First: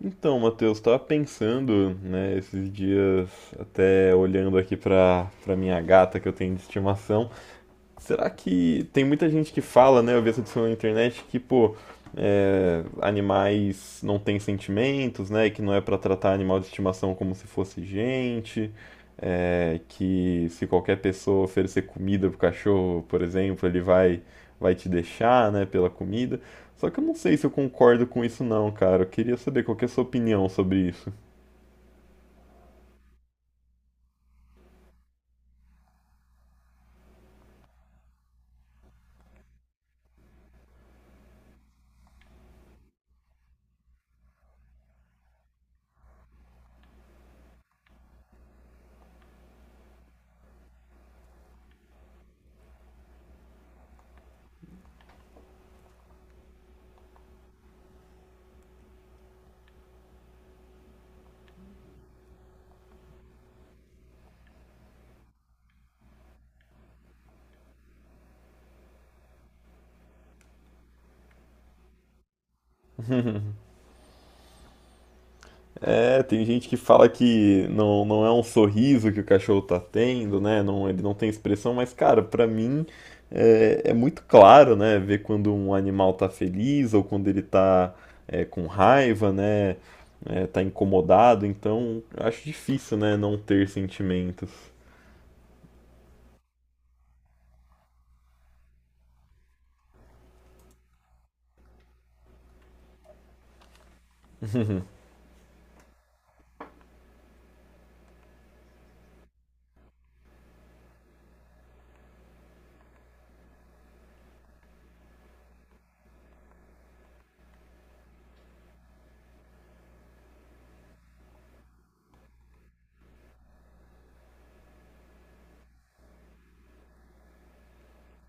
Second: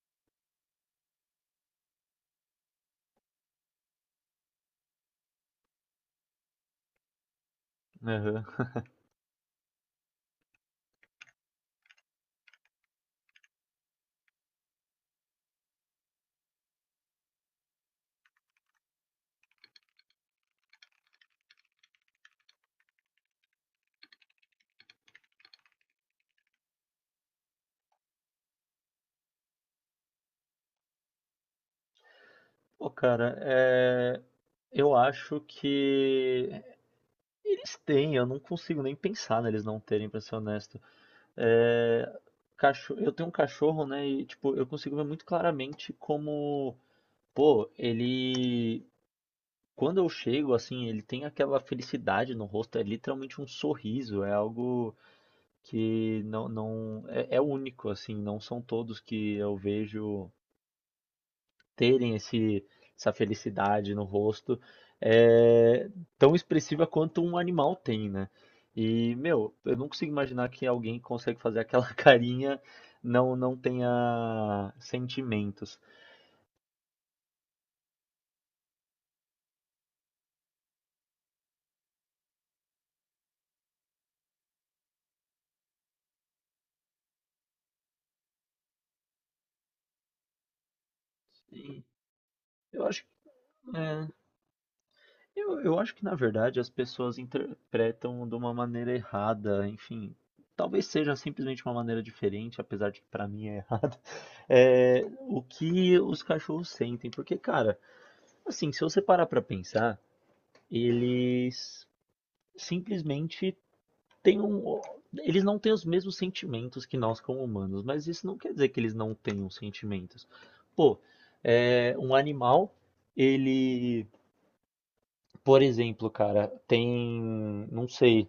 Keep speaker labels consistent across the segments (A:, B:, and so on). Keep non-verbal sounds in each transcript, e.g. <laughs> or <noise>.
A: Então, Matheus, estava pensando, né, esses dias, até olhando aqui para minha gata que eu tenho de estimação. Será
B: Aham. <laughs>
A: que tem muita gente que fala, né? Eu vi essa discussão na internet que, pô, é, animais não têm sentimentos, né? Que não é pra tratar animal de estimação como se fosse gente, é, que se qualquer pessoa oferecer comida pro cachorro, por exemplo, ele vai te deixar, né? Pela comida. Só que eu não sei se eu concordo com isso não, cara. Eu queria saber qual que é a sua opinião sobre isso.
B: Pô, cara, eu acho que eles têm, eu não consigo nem pensar neles não terem, pra ser honesto. É... Eu tenho um cachorro, né, e tipo, eu consigo ver muito claramente como, pô, quando eu chego, assim, ele tem aquela felicidade no rosto, é literalmente um sorriso, é algo que não, não... É, é único, assim, não são todos que eu vejo terem essa felicidade no rosto é tão expressiva quanto um animal tem, né? E, meu, eu não consigo imaginar que alguém que consegue fazer aquela <laughs> carinha não tenha sentimentos.
A: É, tem gente que fala que não, não é um sorriso que o cachorro tá tendo, né? Não, ele não tem expressão, mas, cara, pra mim é, é muito claro, né? Ver quando um animal tá feliz ou quando ele tá com raiva, né? É, tá incomodado,
B: E
A: então acho
B: eu
A: difícil,
B: acho,
A: né? Não ter
B: é,
A: sentimentos.
B: eu, eu acho que, na verdade, as pessoas interpretam de uma maneira errada, enfim. Talvez seja simplesmente uma maneira diferente, apesar de que pra mim é errada, <laughs> o que os cachorros sentem. Porque, cara, assim, se você parar pra pensar, eles simplesmente têm um. Eles não têm os mesmos sentimentos que nós como humanos, mas isso não quer dizer que eles não tenham sentimentos. Pô, um animal, ele, por exemplo, cara, tem, não sei,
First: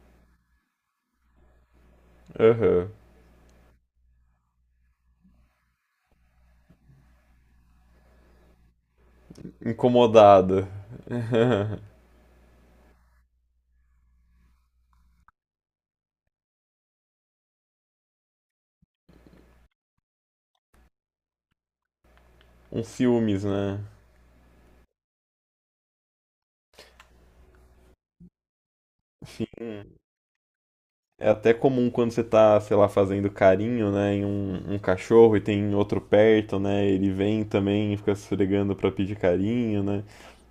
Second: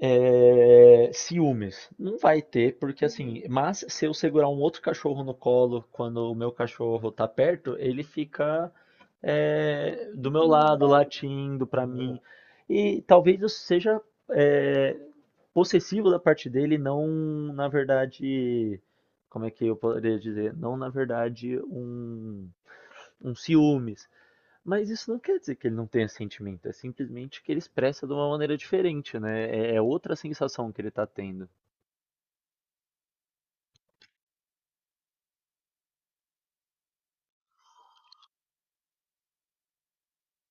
B: Ciúmes. Não vai ter,
A: Aham.
B: porque assim, mas se eu segurar um outro cachorro no colo quando o meu cachorro tá perto, ele fica do meu
A: Incomodada.
B: lado, latindo pra
A: Aham.
B: mim. E talvez eu seja é, possessivo da parte dele, não, na verdade, como é que eu poderia dizer? Não, na verdade, um,
A: Um
B: um
A: ciúmes, né?
B: ciúmes. Mas isso não quer dizer que ele não tenha sentimento, é simplesmente que ele expressa de uma maneira diferente, né? É
A: Sim.
B: outra sensação que ele tá
A: É
B: tendo.
A: até comum quando você tá, sei lá, fazendo carinho, né, em um cachorro e tem outro perto, né, ele vem também e fica se esfregando pra pedir carinho, né?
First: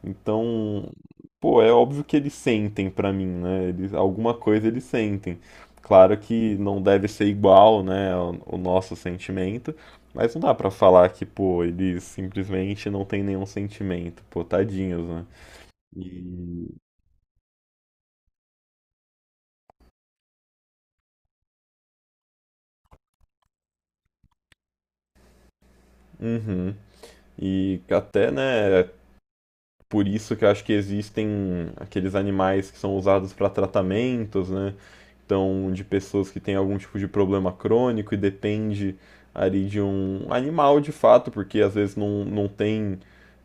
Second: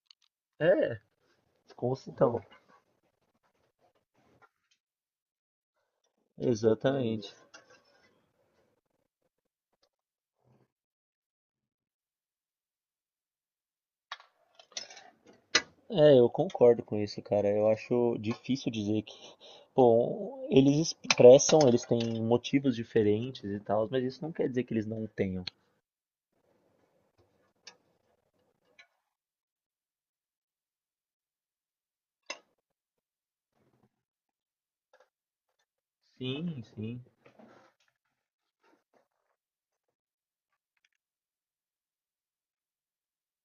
A: Então,
B: É,
A: pô, é
B: com
A: óbvio que eles
B: Então,
A: sentem pra mim, né? Eles, alguma coisa eles sentem. Claro que não deve ser
B: exatamente.
A: igual, né, o nosso sentimento, mas não dá pra falar que, pô, eles simplesmente não têm nenhum sentimento, pô, tadinhos, né?
B: Eu
A: E,
B: concordo com isso, cara. Eu acho difícil dizer que, bom, eles expressam, eles têm motivos diferentes e tal, mas isso não quer dizer que eles não tenham.
A: uhum. E até, né, por isso que eu acho que existem aqueles animais que são usados para tratamentos, né? Então, de pessoas que têm
B: Sim,
A: algum tipo
B: sim.
A: de problema crônico e depende ali de um animal de fato, porque às vezes não tem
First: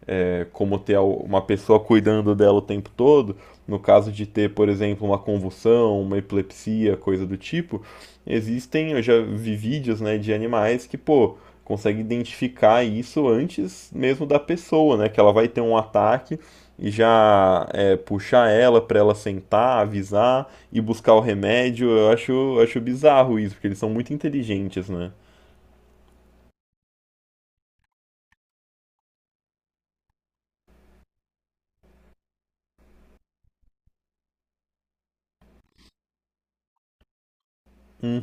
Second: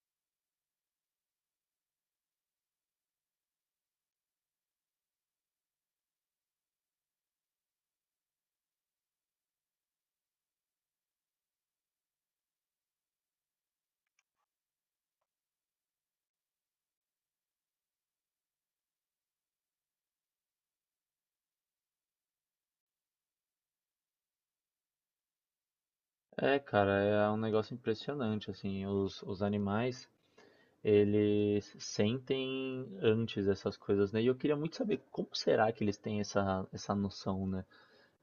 A: como ter uma pessoa cuidando dela o tempo todo, no caso de ter, por exemplo, uma convulsão, uma epilepsia, coisa do tipo, existem, eu já vi vídeos, né, de animais que, pô, conseguem identificar isso antes mesmo da pessoa, né, que ela vai ter um ataque e já puxar ela para ela sentar, avisar e buscar o remédio. Eu acho bizarro isso, porque eles são muito inteligentes, né?
B: Cara, é um negócio impressionante, assim, os animais, eles sentem antes essas coisas, né? E eu queria muito saber como será que eles têm essa noção, né?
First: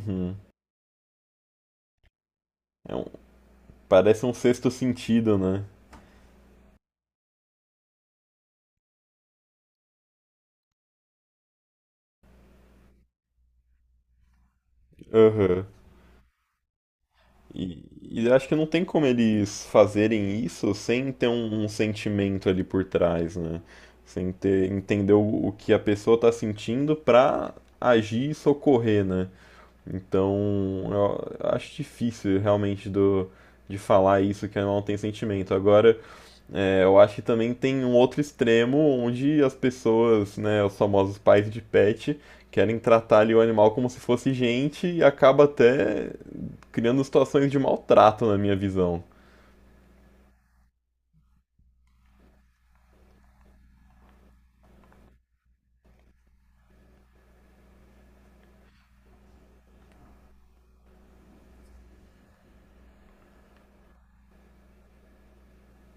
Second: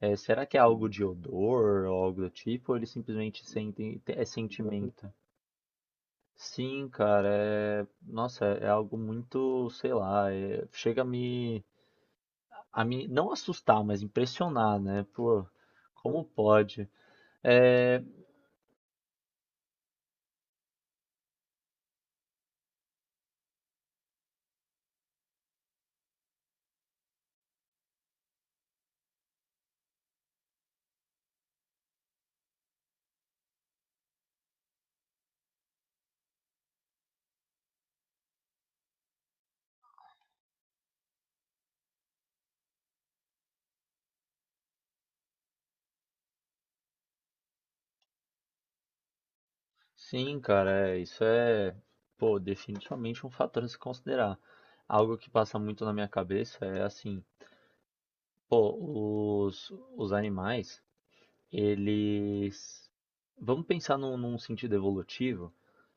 B: É, será que é algo de odor ou algo do tipo, ou eles
A: É um-
B: simplesmente sentem, é
A: Parece um sexto
B: sentimento?
A: sentido, né?
B: Sim, cara, nossa, é algo muito, sei lá, chega a me não assustar, mas impressionar, né? Pô,
A: Aham.
B: como pode?
A: E,
B: É,
A: e acho que não tem como eles fazerem isso sem ter um sentimento ali por trás, né? Sem ter, entender o que a pessoa tá sentindo pra agir e socorrer, né? Então, eu acho difícil realmente de falar isso que não tem sentimento. Agora, é, eu acho que também tem um outro extremo onde as pessoas, né, os famosos pais de pet, querem tratar ali o animal como se fosse gente e acaba até criando situações de maltrato, na minha visão.
B: Sim, cara, isso é, pô, definitivamente um fator a se considerar. Algo que passa muito na minha cabeça é assim, pô, os animais, eles. Vamos pensar num sentido evolutivo.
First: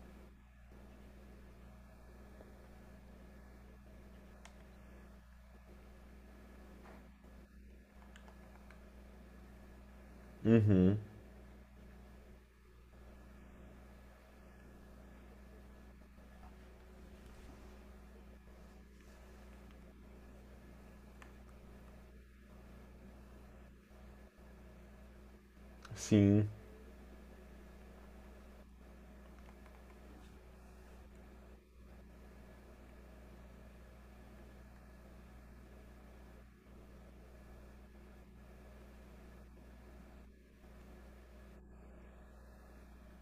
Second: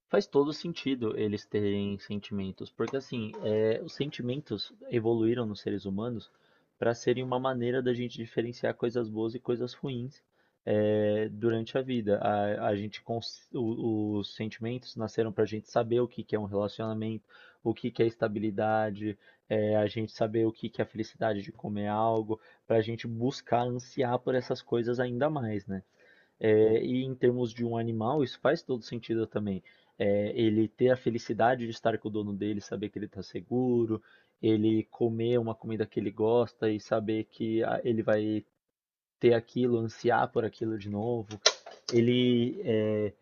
B: Faz todo sentido eles terem sentimentos, porque assim, os sentimentos evoluíram nos seres humanos para serem uma maneira da gente diferenciar coisas boas e coisas ruins
A: Uhum,
B: durante a vida. A gente cons- o- os sentimentos nasceram para a gente saber o que que é um relacionamento, o que que é estabilidade, a gente saber o que que é a felicidade de comer algo, para a gente buscar ansiar por essas coisas ainda mais, né?
A: sim,
B: E em termos de um animal, isso faz todo sentido também. Ele ter a felicidade de estar com o dono dele, saber que ele está seguro, ele comer uma comida que ele gosta e saber que ah, ele vai ter aquilo, ansiar por aquilo de novo, ele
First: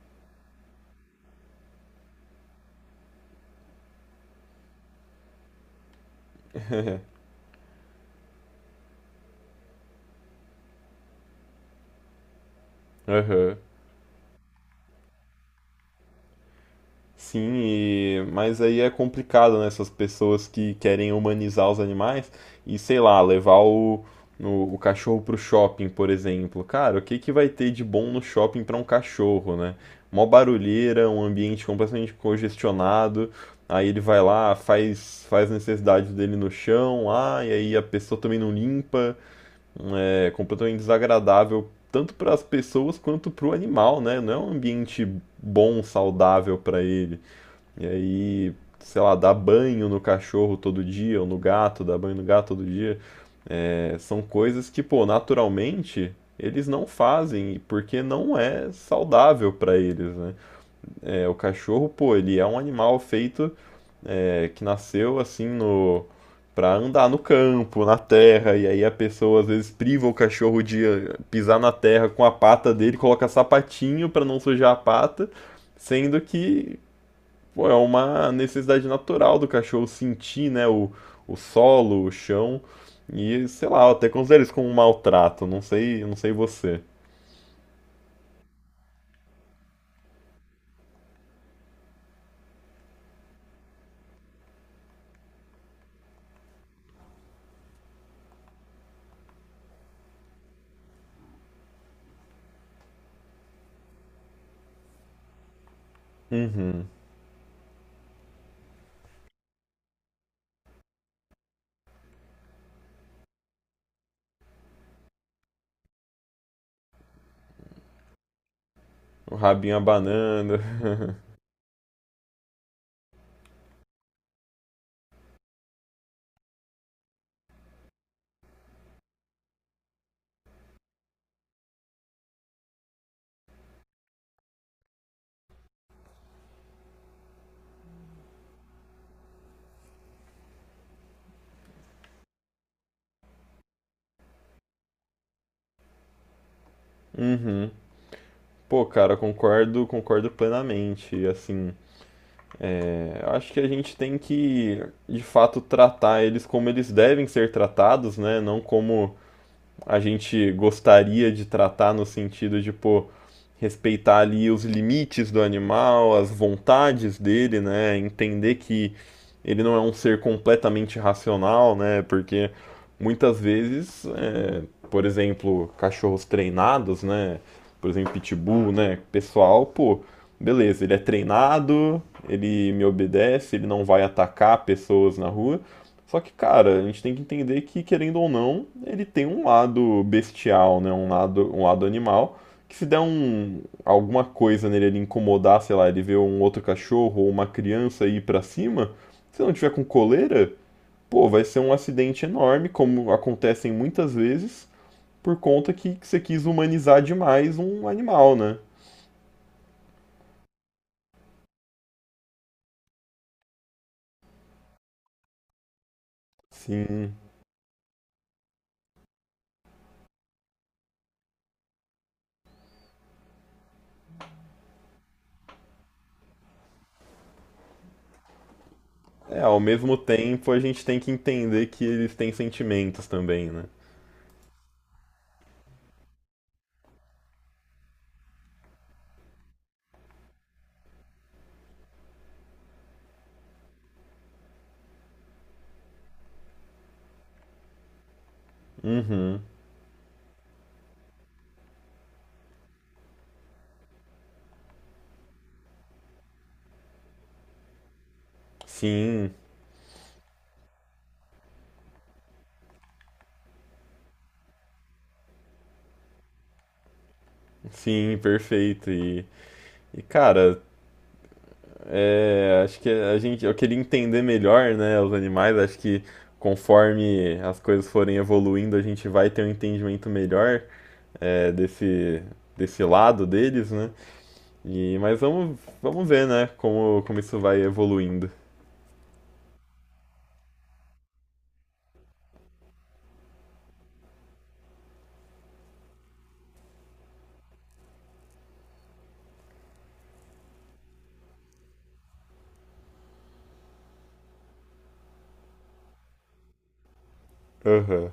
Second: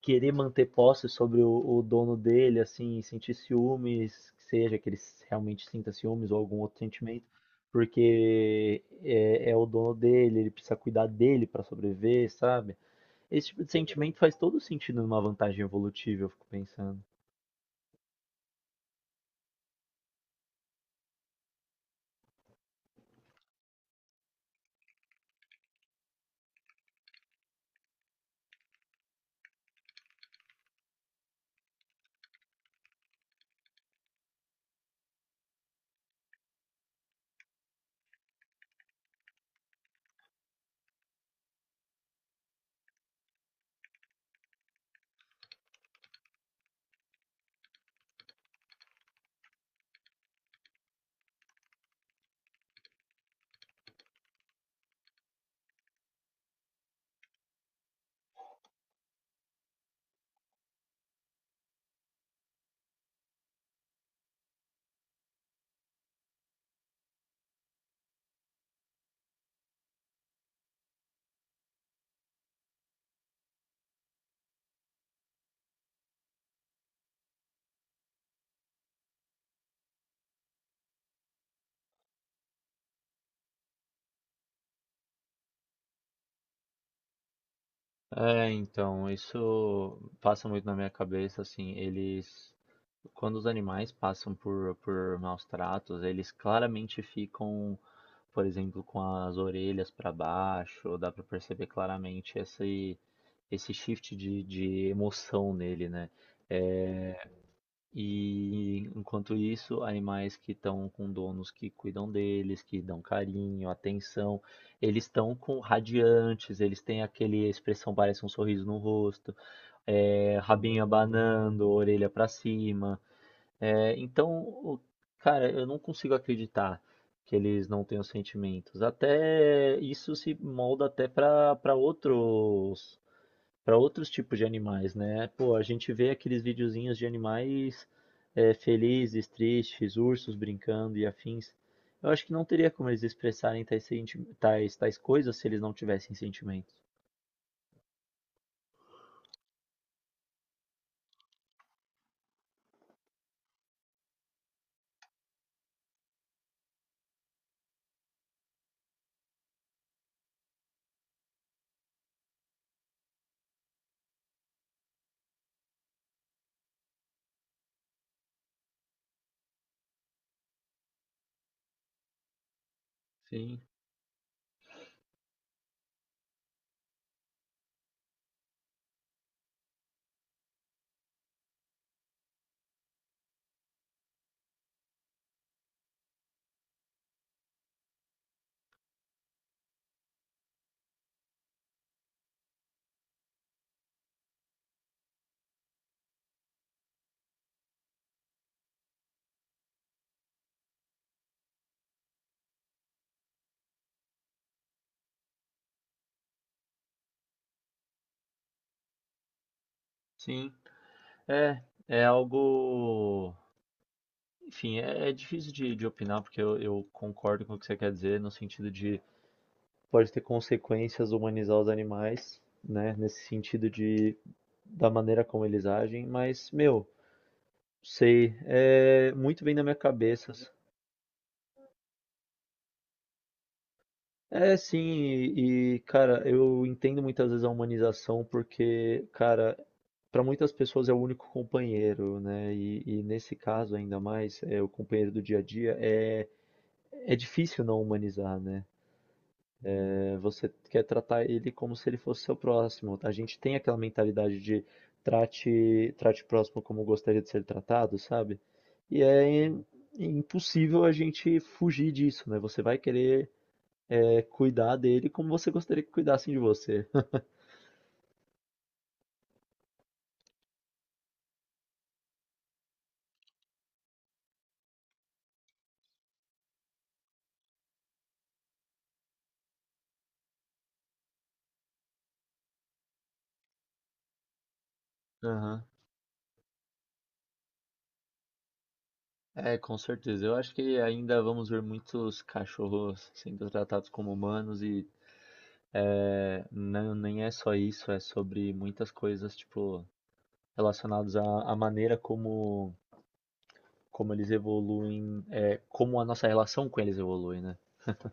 B: querer manter posse sobre o dono dele, assim, sentir ciúmes, que seja que ele realmente sinta ciúmes ou algum outro sentimento porque é o dono dele, ele precisa cuidar dele para sobreviver, sabe? Esse
A: aham.
B: tipo de sentimento faz todo sentido numa vantagem evolutiva, eu fico pensando.
A: Sim, mas aí é complicado, né? Essas pessoas que querem humanizar os animais e, sei lá, levar o cachorro pro shopping, por exemplo. Cara, o que que vai ter de bom no shopping pra um cachorro, né? Mó barulheira, um ambiente completamente congestionado. Aí ele vai lá, faz a necessidade dele no chão, lá, e aí a pessoa também não limpa. É completamente desagradável, tanto para as pessoas quanto para o animal, né? Não é um ambiente bom, saudável para ele. E aí, sei lá, dar banho no cachorro todo dia, ou no gato, dar banho no gato todo dia, é, são coisas que, pô, naturalmente eles não fazem porque não é saudável para eles, né? É, o cachorro, pô, ele é um animal que nasceu assim para andar no campo, na terra, e aí a pessoa às vezes priva o cachorro de pisar na terra com a pata dele, coloca sapatinho para não sujar a pata, sendo que pô, é uma necessidade natural do cachorro sentir, né, o solo, o chão. E, sei lá, eu até considero isso como um maltrato. Não sei você.
B: Então, isso passa muito na minha cabeça, assim, eles, quando os animais passam por maus tratos, eles claramente ficam, por exemplo, com as orelhas para baixo, dá pra perceber claramente esse shift de emoção nele, né?
A: Uhum.
B: É, E enquanto isso, animais que estão com donos que cuidam deles, que dão carinho, atenção, eles estão com radiantes, eles têm aquele a expressão, parece um sorriso no
A: O
B: rosto,
A: rabinho abanando.
B: rabinho
A: <laughs>
B: abanando, orelha para cima. Então, cara, eu não consigo acreditar que eles não tenham sentimentos. Até isso se molda até para outros tipos de animais, né? Pô, a gente vê aqueles videozinhos de animais felizes, tristes, ursos brincando e afins. Eu acho que não teria como eles expressarem tais coisas se eles não tivessem sentimentos.
A: Uhum. Pô, cara, concordo, concordo plenamente. Assim, é, eu acho que a gente tem que, de fato, tratar eles como eles devem ser tratados, né? Não como a gente gostaria de tratar no sentido de, pô, respeitar ali os limites do animal, as vontades dele, né? Entender que ele não é um ser completamente racional, né? Porque muitas
B: Sim,
A: vezes, é, por exemplo, cachorros treinados, né? Por exemplo, pitbull, né? Pessoal, pô, beleza, ele é treinado, ele me obedece, ele não vai atacar pessoas na rua. Só que, cara, a gente tem que entender que, querendo ou não, ele tem um lado bestial, né? Um lado animal. Que se der alguma coisa nele, ele incomodar, sei lá, ele ver um outro cachorro ou uma criança ir pra cima, se não tiver com coleira, pô, vai ser um acidente enorme, como acontecem muitas vezes, por conta que você quis humanizar demais um animal, né?
B: sim. É, é algo. Enfim, é difícil de opinar, porque eu
A: Sim.
B: concordo com o que você quer dizer, no sentido de pode ter consequências humanizar os animais, né? Nesse sentido de da maneira como eles agem, mas, meu, sei, é
A: É,
B: muito bem
A: ao
B: na minha
A: mesmo
B: cabeça.
A: tempo a gente tem que entender que eles têm sentimentos também, né?
B: Sim, e, cara, eu entendo muitas vezes a humanização porque, cara, para muitas pessoas é o único companheiro, né? E nesse caso ainda mais, é o companheiro do dia a dia, é difícil não humanizar, né?
A: Uhum.
B: Você quer tratar ele como se ele fosse seu próximo. A gente tem aquela mentalidade de trate o próximo como gostaria de ser tratado, sabe? E
A: Sim.
B: é impossível a gente fugir disso, né? Você vai querer cuidar dele como você gostaria que cuidassem de você.
A: Sim, perfeito. E cara, é, acho que a gente, eu queria entender melhor, né, os animais. Acho que conforme as coisas forem evoluindo, a gente vai ter um entendimento melhor é, desse lado deles, né? E, mas
B: Aham.
A: vamos ver, né, como isso vai evoluindo.
B: É, com certeza. Eu acho que ainda vamos ver muitos cachorros sendo tratados como humanos e não, nem é só isso, é sobre muitas coisas, tipo, relacionadas à maneira como eles evoluem, como a nossa relação com eles evolui, né?
A: Aham.